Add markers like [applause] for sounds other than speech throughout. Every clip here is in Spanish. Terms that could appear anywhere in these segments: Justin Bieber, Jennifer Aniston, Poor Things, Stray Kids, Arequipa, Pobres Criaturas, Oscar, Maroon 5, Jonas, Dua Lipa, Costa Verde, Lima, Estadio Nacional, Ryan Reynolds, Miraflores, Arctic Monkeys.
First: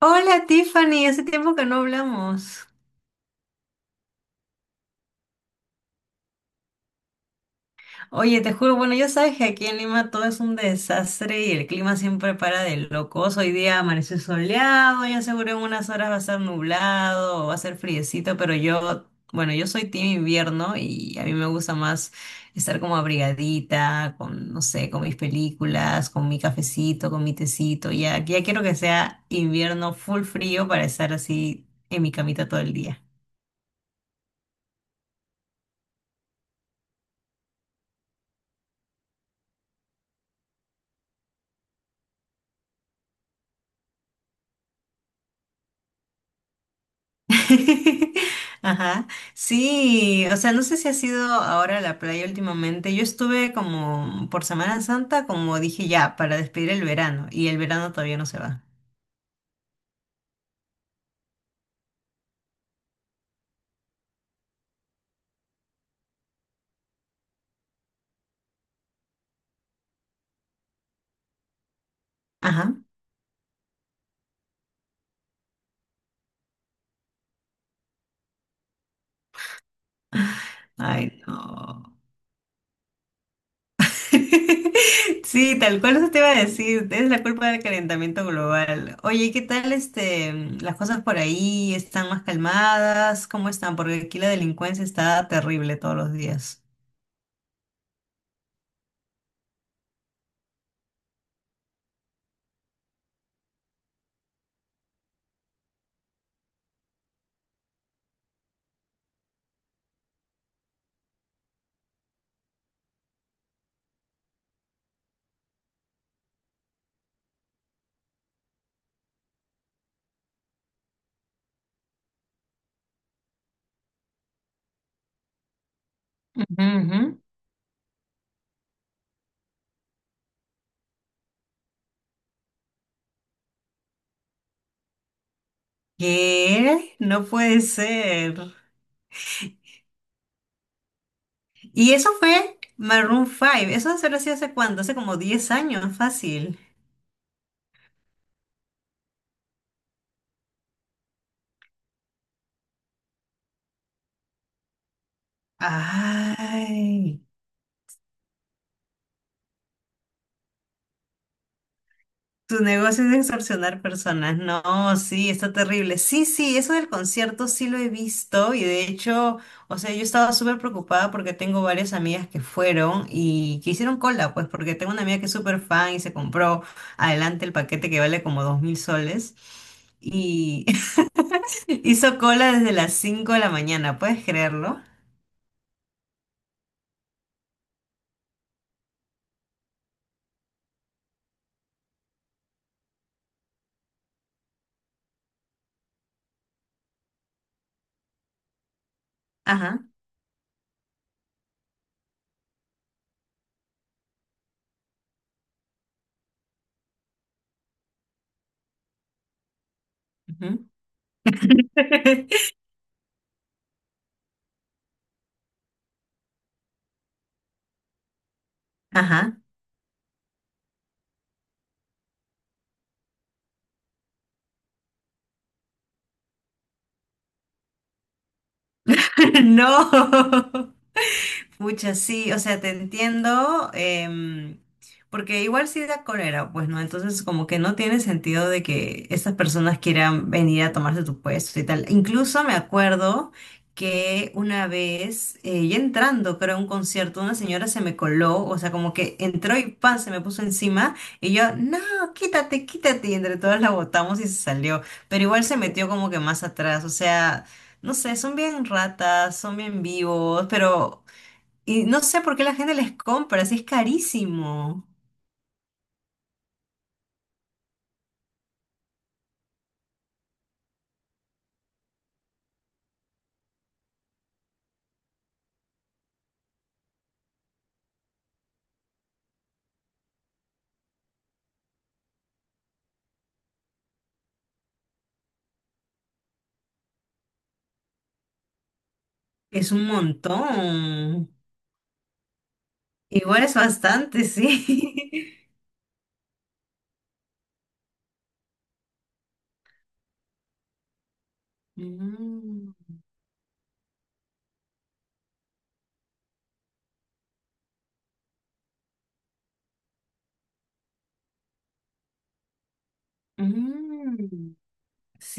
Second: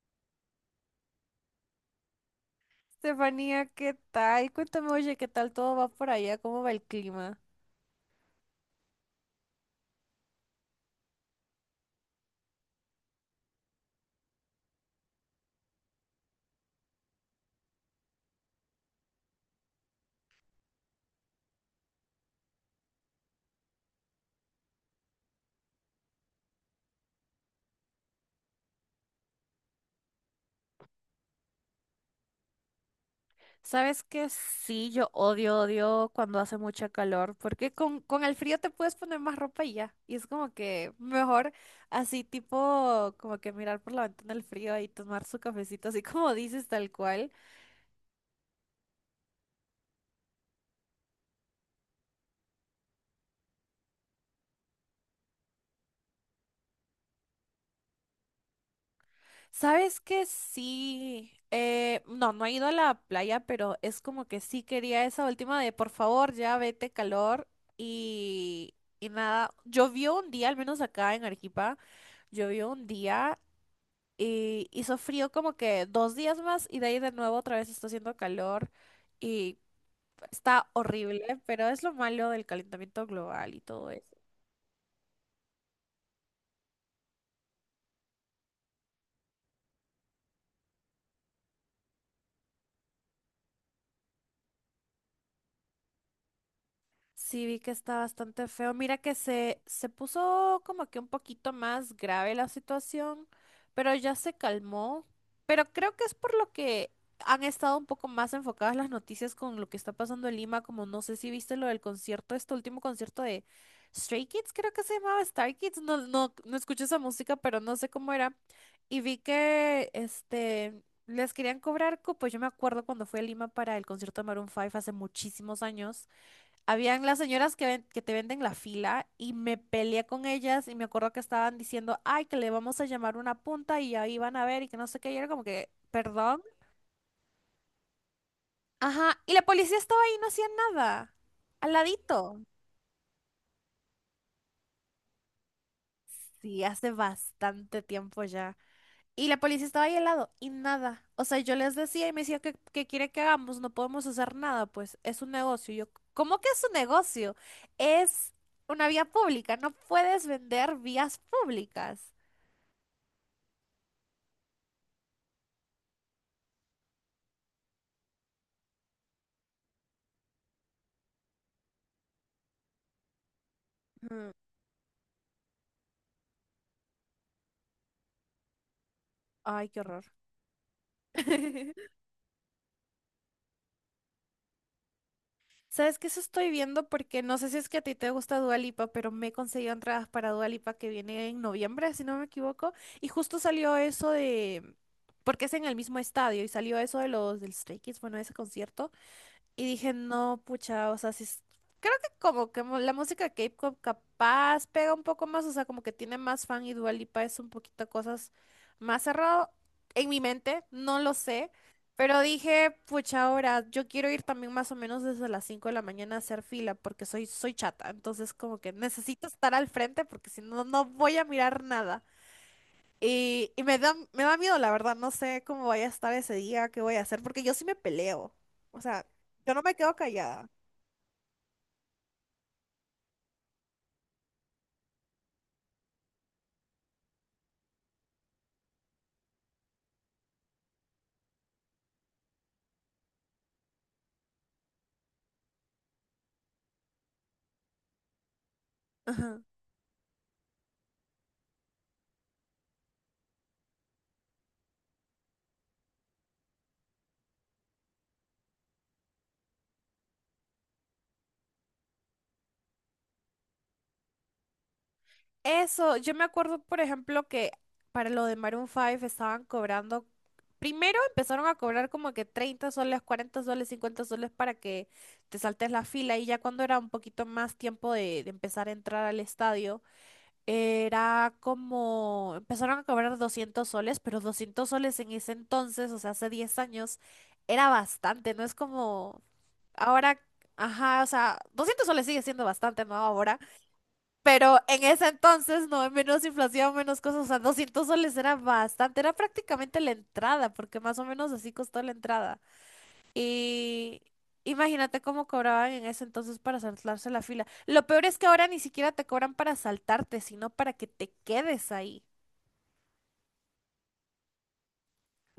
Hola Tiffany, hace tiempo que no hablamos. Estefanía, ¿qué tal? Cuéntame, oye, ¿qué tal todo va por allá? ¿Cómo va el clima? Oye, te juro, bueno, ya sabes que aquí en Lima todo es un desastre y el clima siempre para de locos. Hoy día amaneció soleado, ya seguro en unas horas va a ser nublado, va a ser friecito, pero bueno, yo soy team invierno y a mí me gusta más estar como abrigadita, con, no sé, con mis películas, con mi cafecito, con mi tecito. Ya, ya quiero que sea invierno full frío para estar así en mi camita todo el día. Sabes que sí, yo odio, odio cuando hace mucha calor, porque con el frío te puedes poner más ropa y ya. Y es como que mejor así tipo, como que mirar por la ventana el frío y tomar su cafecito, así como dices tal cual. [laughs] Ajá. Sí, o sea, no sé si has ido ahora a la playa últimamente. Yo estuve como por Semana Santa, como dije ya, para despedir el verano, y el verano todavía no se va. ¿Sabes qué? Sí. No, no he ido a la playa, pero es como que sí quería esa última de por favor, ya vete calor y, y nada. Llovió un día, al menos acá en Arequipa, llovió Ajá. un día y hizo frío como que dos días más y de ahí de nuevo otra vez está haciendo calor y está Ay, horrible, pero es lo no. malo del calentamiento global y todo. [laughs] Sí, tal cual eso te iba a decir, es la culpa del calentamiento global. Oye, ¿qué tal las cosas por ahí? ¿Están más calmadas? ¿Cómo están? Porque aquí la delincuencia está terrible todos los días. Sí, vi que está bastante feo. Mira que se puso como que un poquito más grave la situación, pero ya se calmó. Pero creo que es por lo que han estado un poco más enfocadas las noticias con lo que está pasando en Lima, como no sé si viste lo del concierto, este último concierto de Stray Kids, creo que se llamaba Star Kids. No, no, no escuché esa música, pero no sé cómo era. Y vi que les querían cobrar cupos. Yo me acuerdo cuando fui a Lima para el concierto de Maroon 5 hace muchísimos años. Ujú, ujú. Habían las señoras que te venden la fila y me peleé con ellas y me acuerdo que estaban diciendo, ay, que le vamos a llamar una punta y ahí van a ver y que no sé qué. Y era como que, perdón. ¿Qué? No puede ser. Ajá, y la policía estaba ahí, no hacía nada. Al Y eso ladito. fue Maroon 5. Eso se lo hacía hace cuánto, hace como 10 años, fácil. Sí, hace bastante tiempo ya. Y la policía estaba ahí al lado y nada. O sea, yo les decía y me decía, ¿qué quiere que hagamos? No podemos hacer nada, pues es un negocio. Y yo, ¿cómo que es un Ay, negocio? Es una vía pública, no puedes vender vías públicas. tu negocio es de extorsionar personas. No, sí, está terrible. Sí, sí, eso del concierto sí lo he visto y de hecho, o sea, yo estaba súper preocupada porque tengo varias amigas que fueron y que hicieron cola, pues porque tengo una amiga que es súper fan y se compró adelante el paquete que vale como 2000 soles Ay, qué horror. y [laughs] [laughs] hizo cola desde las 5 de la mañana, ¿puedes creerlo? ¿Sabes qué? Eso estoy viendo porque no sé si es que a ti te gusta Dua Lipa, pero me he conseguido entradas para Dua Lipa que viene en noviembre, si no me equivoco. Y justo salió eso porque es en el mismo estadio y salió eso de los del Stray Kids, bueno, ese concierto. Y Ajá. dije, no, pucha, o sea, sí, creo que como que la música K-pop capaz pega un poco más, o sea, como que tiene más fan y Dua Lipa es un poquito cosas más cerrado en mi mente, no lo sé, pero [laughs] dije, pucha, ahora yo quiero ir también más o menos desde las 5 de la mañana a hacer fila porque soy chata, entonces como que necesito Ajá. estar al frente porque si no, no voy a mirar nada. Y me da miedo, la verdad, no sé cómo voy a estar ese día, qué voy a hacer, porque yo sí me peleo. O sea, [laughs] yo no me No. quedo callada. Muchas sí, o sea, te entiendo, porque igual sí da cólera, pues no, entonces como que no tiene sentido de que estas personas quieran venir a tomarse tu puesto y tal. Incluso me acuerdo que una vez, ya entrando, creo, a un concierto, una señora se me coló, o sea, como que Ajá. entró y pan, se me puso encima y yo, no, quítate, quítate, y entre todas la botamos y se salió, pero igual se metió como que más atrás, o sea. No sé, son bien ratas, son bien vivos, pero y no sé por qué la gente les compra, si es carísimo. Eso, yo me acuerdo, por ejemplo, que para lo de Maroon 5 estaban cobrando, primero empezaron a cobrar como que 30 soles, 40 soles, 50 soles para que te saltes la fila y ya cuando era un poquito más tiempo de empezar a entrar al estadio, era como, empezaron a cobrar 200 soles, pero 200 soles en ese entonces, o sea, hace 10 años, era bastante, no es como Es un ahora, ajá, o montón. sea, 200 soles sigue siendo bastante, ¿no? Ahora, Igual es bastante, pero en ese sí. [laughs] entonces, no, menos inflación, menos cosas, o sea, 200 soles era bastante, era prácticamente la entrada, porque más o menos así costó la entrada. Mm, Y imagínate cómo cobraban en ese entonces para saltarse la fila. Lo peor es que ahora ni siquiera te cobran para saltarte, sino para que te quedes ahí. mm.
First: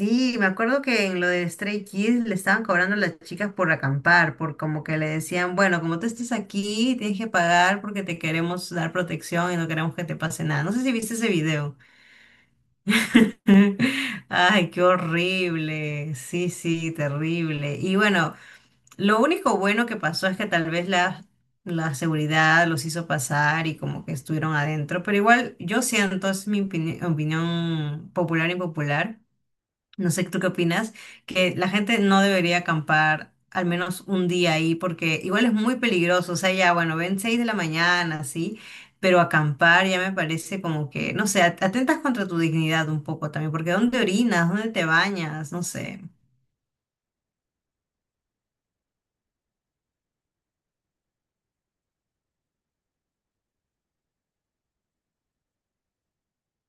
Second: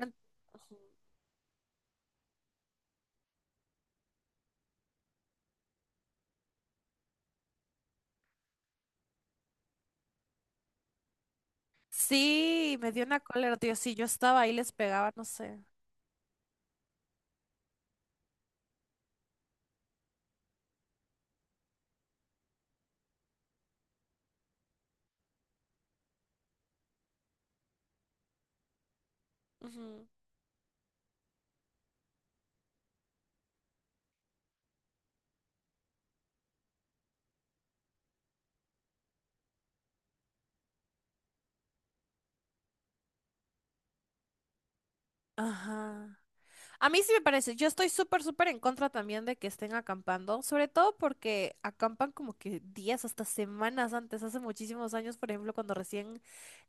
En- me acuerdo que en lo de Stray Kids le estaban cobrando a las chicas por acampar, por como que le decían, bueno, como tú estés aquí, tienes que pagar porque te queremos dar protección y no queremos que te pase nada. No sé si viste ese video. Sí, me dio una [laughs] cólera, tío. Si yo estaba ahí, Ay, les qué pegaba, no sé. horrible. Sí, sí, terrible. Y bueno. Lo único bueno que pasó es que tal vez la seguridad los hizo pasar y como que estuvieron adentro, pero igual yo siento, es mi opinión popular y popular, Ujú. no sé tú qué opinas, que la gente no debería acampar al menos un día ahí porque igual es muy peligroso, o sea, ya bueno, ven 6 de la mañana, sí, pero acampar ya me parece como que, no sé, atentas contra tu dignidad un poco también, porque ¿dónde orinas? ¿Dónde te bañas? No sé. Ajá. A mí sí me parece, yo estoy súper, súper en contra también de que estén acampando, sobre todo porque acampan como que días, hasta semanas antes, hace muchísimos años, por ejemplo, cuando recién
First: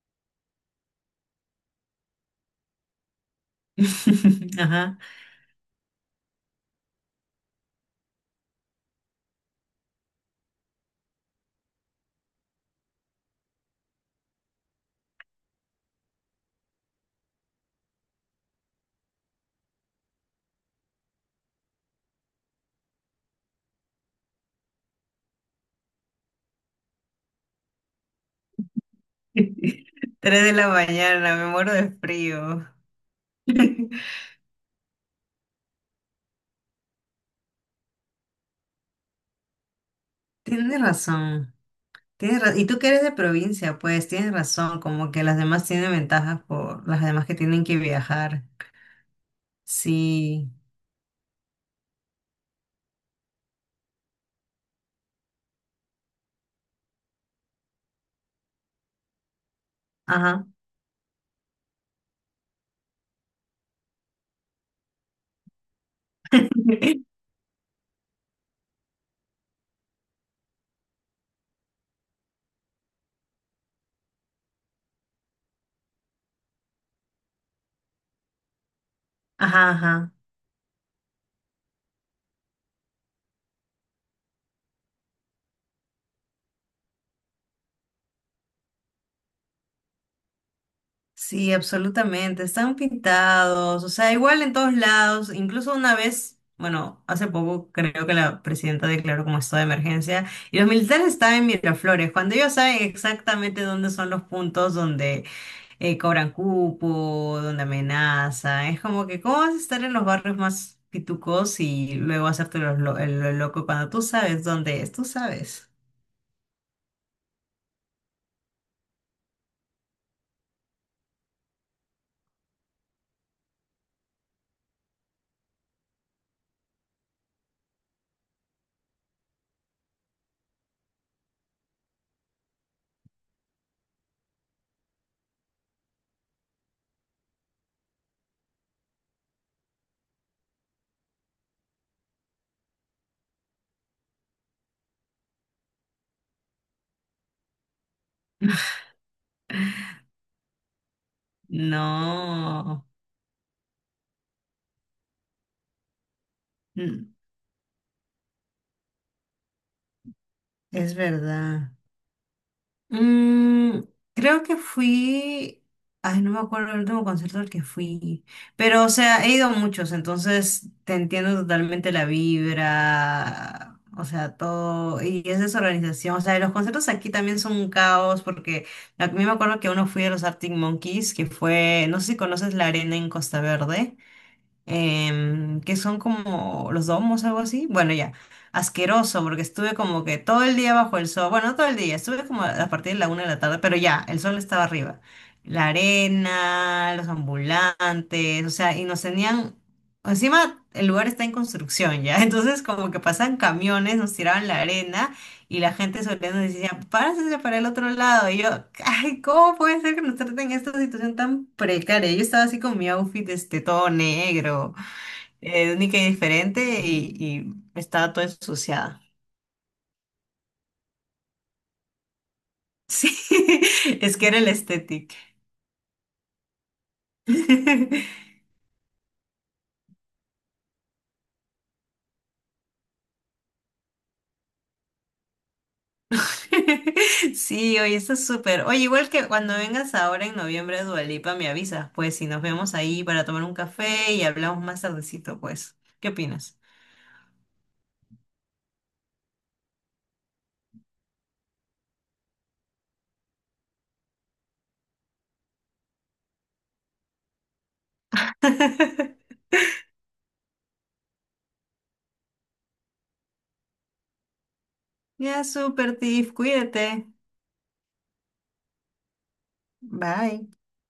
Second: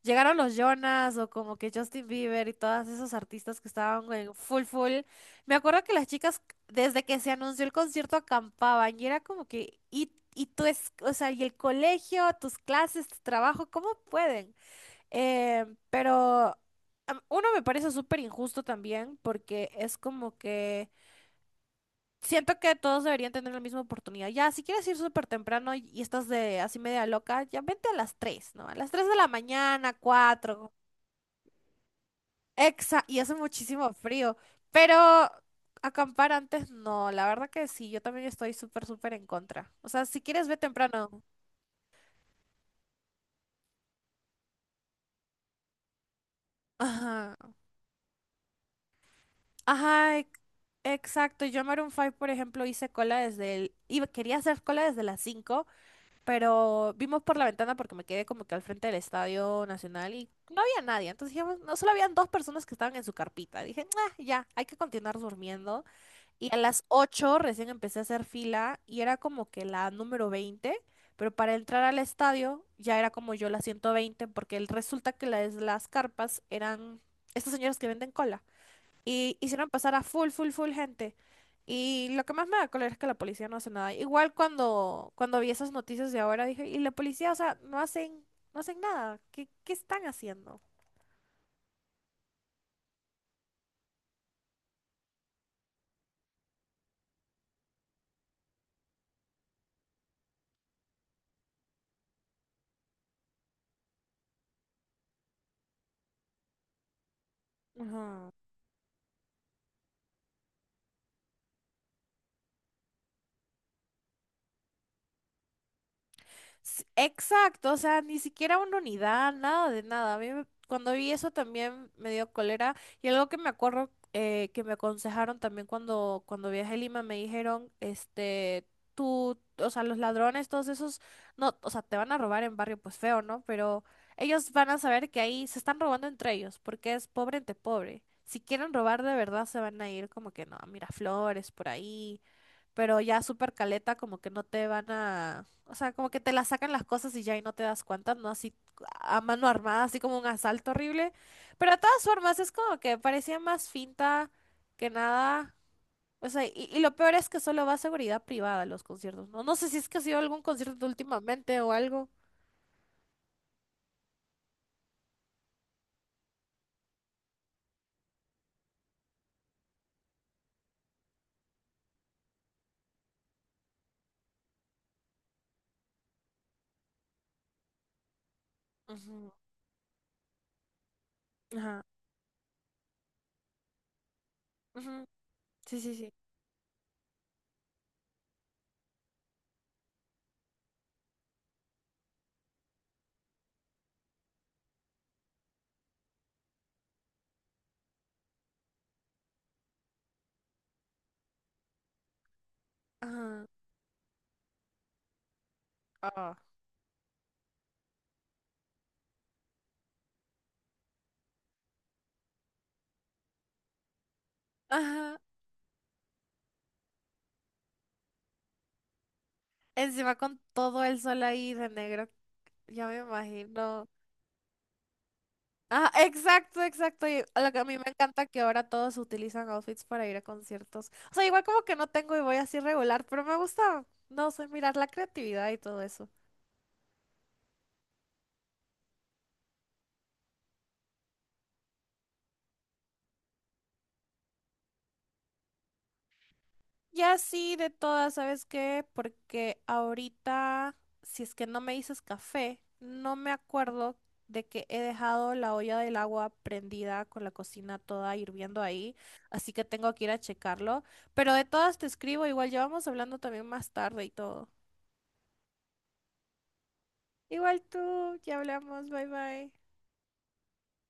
llegaron los Jonas o como que Justin Bieber y todos esos artistas que estaban en [laughs] full, full. Ajá. Me acuerdo que las chicas, desde que se anunció el concierto, acampaban y era como que, y tú es, o sea, y el colegio, tus clases, tu trabajo, ¿cómo pueden? Pero uno me parece súper injusto también porque es como que siento que todos deberían tener la misma oportunidad. Ya, si quieres ir súper temprano y estás de así media loca, ya vente a las 3, ¿no? A las 3 de la mañana, [laughs] Tres de la 4. mañana, me muero de frío. Y hace [laughs] muchísimo frío. Pero acampar antes, no, la verdad que sí, yo también estoy súper, súper en contra. O sea, si quieres, ve Tienes temprano. razón. Y tú que eres de provincia, pues tienes razón, como que las demás tienen ventajas por las demás que Ajá. tienen que viajar. Ajá, Sí, exacto. Yo en Maroon 5, por ejemplo, hice cola desde el... Iba, quería hacer cola desde las 5, pero vimos por la ventana porque me quedé como que al frente del Estadio Nacional y ajá. no había nadie. Entonces dijimos, no, solo habían dos personas que estaban en su carpita. Dije: "Ah, ya, hay que continuar durmiendo." Y a las [laughs] 8 recién empecé a hacer fila y era como que la número 20, pero para entrar al estadio ya era como yo la 120 porque resulta que las carpas eran... Estos señores que venden cola y hicieron Ajá, pasar a ajá. full, full, full gente. Y lo que más me da cólera es que la policía no hace nada. Igual cuando vi esas noticias de ahora dije, y la policía, o sea, no hacen nada. ¿Qué están haciendo? Sí, absolutamente. Están pintados, o sea, igual en todos lados. Incluso una vez, bueno, hace poco creo que la presidenta declaró como estado de emergencia y los militares estaban en Miraflores, cuando ellos saben exactamente dónde son los puntos donde cobran cupo, donde Ajá. amenazan. Es como que, ¿cómo vas a estar en los barrios más pitucos y luego hacerte los el lo loco cuando tú sabes dónde es? Tú sabes. Exacto, o sea, ni siquiera una unidad, nada de nada. A mí cuando vi eso también me dio cólera y algo que me acuerdo que me aconsejaron también cuando viajé a Lima me dijeron, tú, o sea, los ladrones, todos esos, no, o sea, te van a robar en barrio pues feo, ¿no? Pero ellos van a saber que ahí se están robando entre ellos porque es pobre entre pobre. Si quieren robar de verdad se van a ir como que no, a Miraflores, por ahí, pero ya súper caleta, como que no te van a, o sea, como que te la sacan las cosas y ya y no te das cuenta, ¿no? Así a mano armada, así como un asalto horrible. Pero de todas formas, es como No, que parecía más finta que nada. O sea, y lo mm, peor es que solo va a seguridad privada a los conciertos, ¿no? No sé si es que ha sido algún concierto es últimamente o verdad. algo. Mm, creo que fui, ay, no me acuerdo el último concierto al que fui, pero o sea, he ido a muchos, entonces te entiendo totalmente la vibra, o sea, todo, y es desorganización, o sea, los conciertos aquí también son un caos, porque a mí Ujú. me acuerdo que uno fui a los Arctic Monkeys, que Ajá. fue, no sé si conoces la arena en Costa Verde Ujú. Que Sí, sí, son sí. como los domos, algo así. Bueno, ya, asqueroso, porque estuve como que todo el día bajo el sol, bueno, no todo el día, estuve como a partir de la 1 de la tarde, pero ya, el sol estaba arriba. La arena, los ambulantes, o sea, y nos tenían, encima el lugar está en construcción ya, [laughs] entonces como que pasan Ajá. camiones, nos tiraban la arena y la gente Ah. sonriendo decía, párese para el otro lado. Y yo, ay, ¿cómo puede ser que nos traten en esta situación tan precaria? Yo estaba así con mi outfit, todo negro, Ajá. Única y diferente, y estaba toda ensuciada. [laughs] Encima con todo el sol ahí de negro. Ya me Sí, imagino. es que era el estético. Ah, exacto, exacto. Y lo que a mí me encanta [laughs] que ahora todos utilizan outfits para ir a conciertos. O sea, igual como que no tengo y voy así regular, pero me gusta, no sé, mirar la creatividad y todo eso. Sí, oye, está súper. Oye, igual que cuando vengas ahora en noviembre a Dua Lipa, me avisas, pues, si nos vemos ahí para tomar un café y hablamos más tardecito, pues. ¿Qué opinas? Ya sí, de todas, ¿sabes qué? Porque ahorita, si es que no me dices café, no me acuerdo de que he dejado la olla del agua prendida con la cocina toda hirviendo ahí, [laughs] así que tengo que ir a checarlo. Pero de todas te escribo, igual ya vamos hablando también más tarde y todo. Ya, súper, Tiff, cuídate. Igual tú, ya hablamos, bye bye. Bye.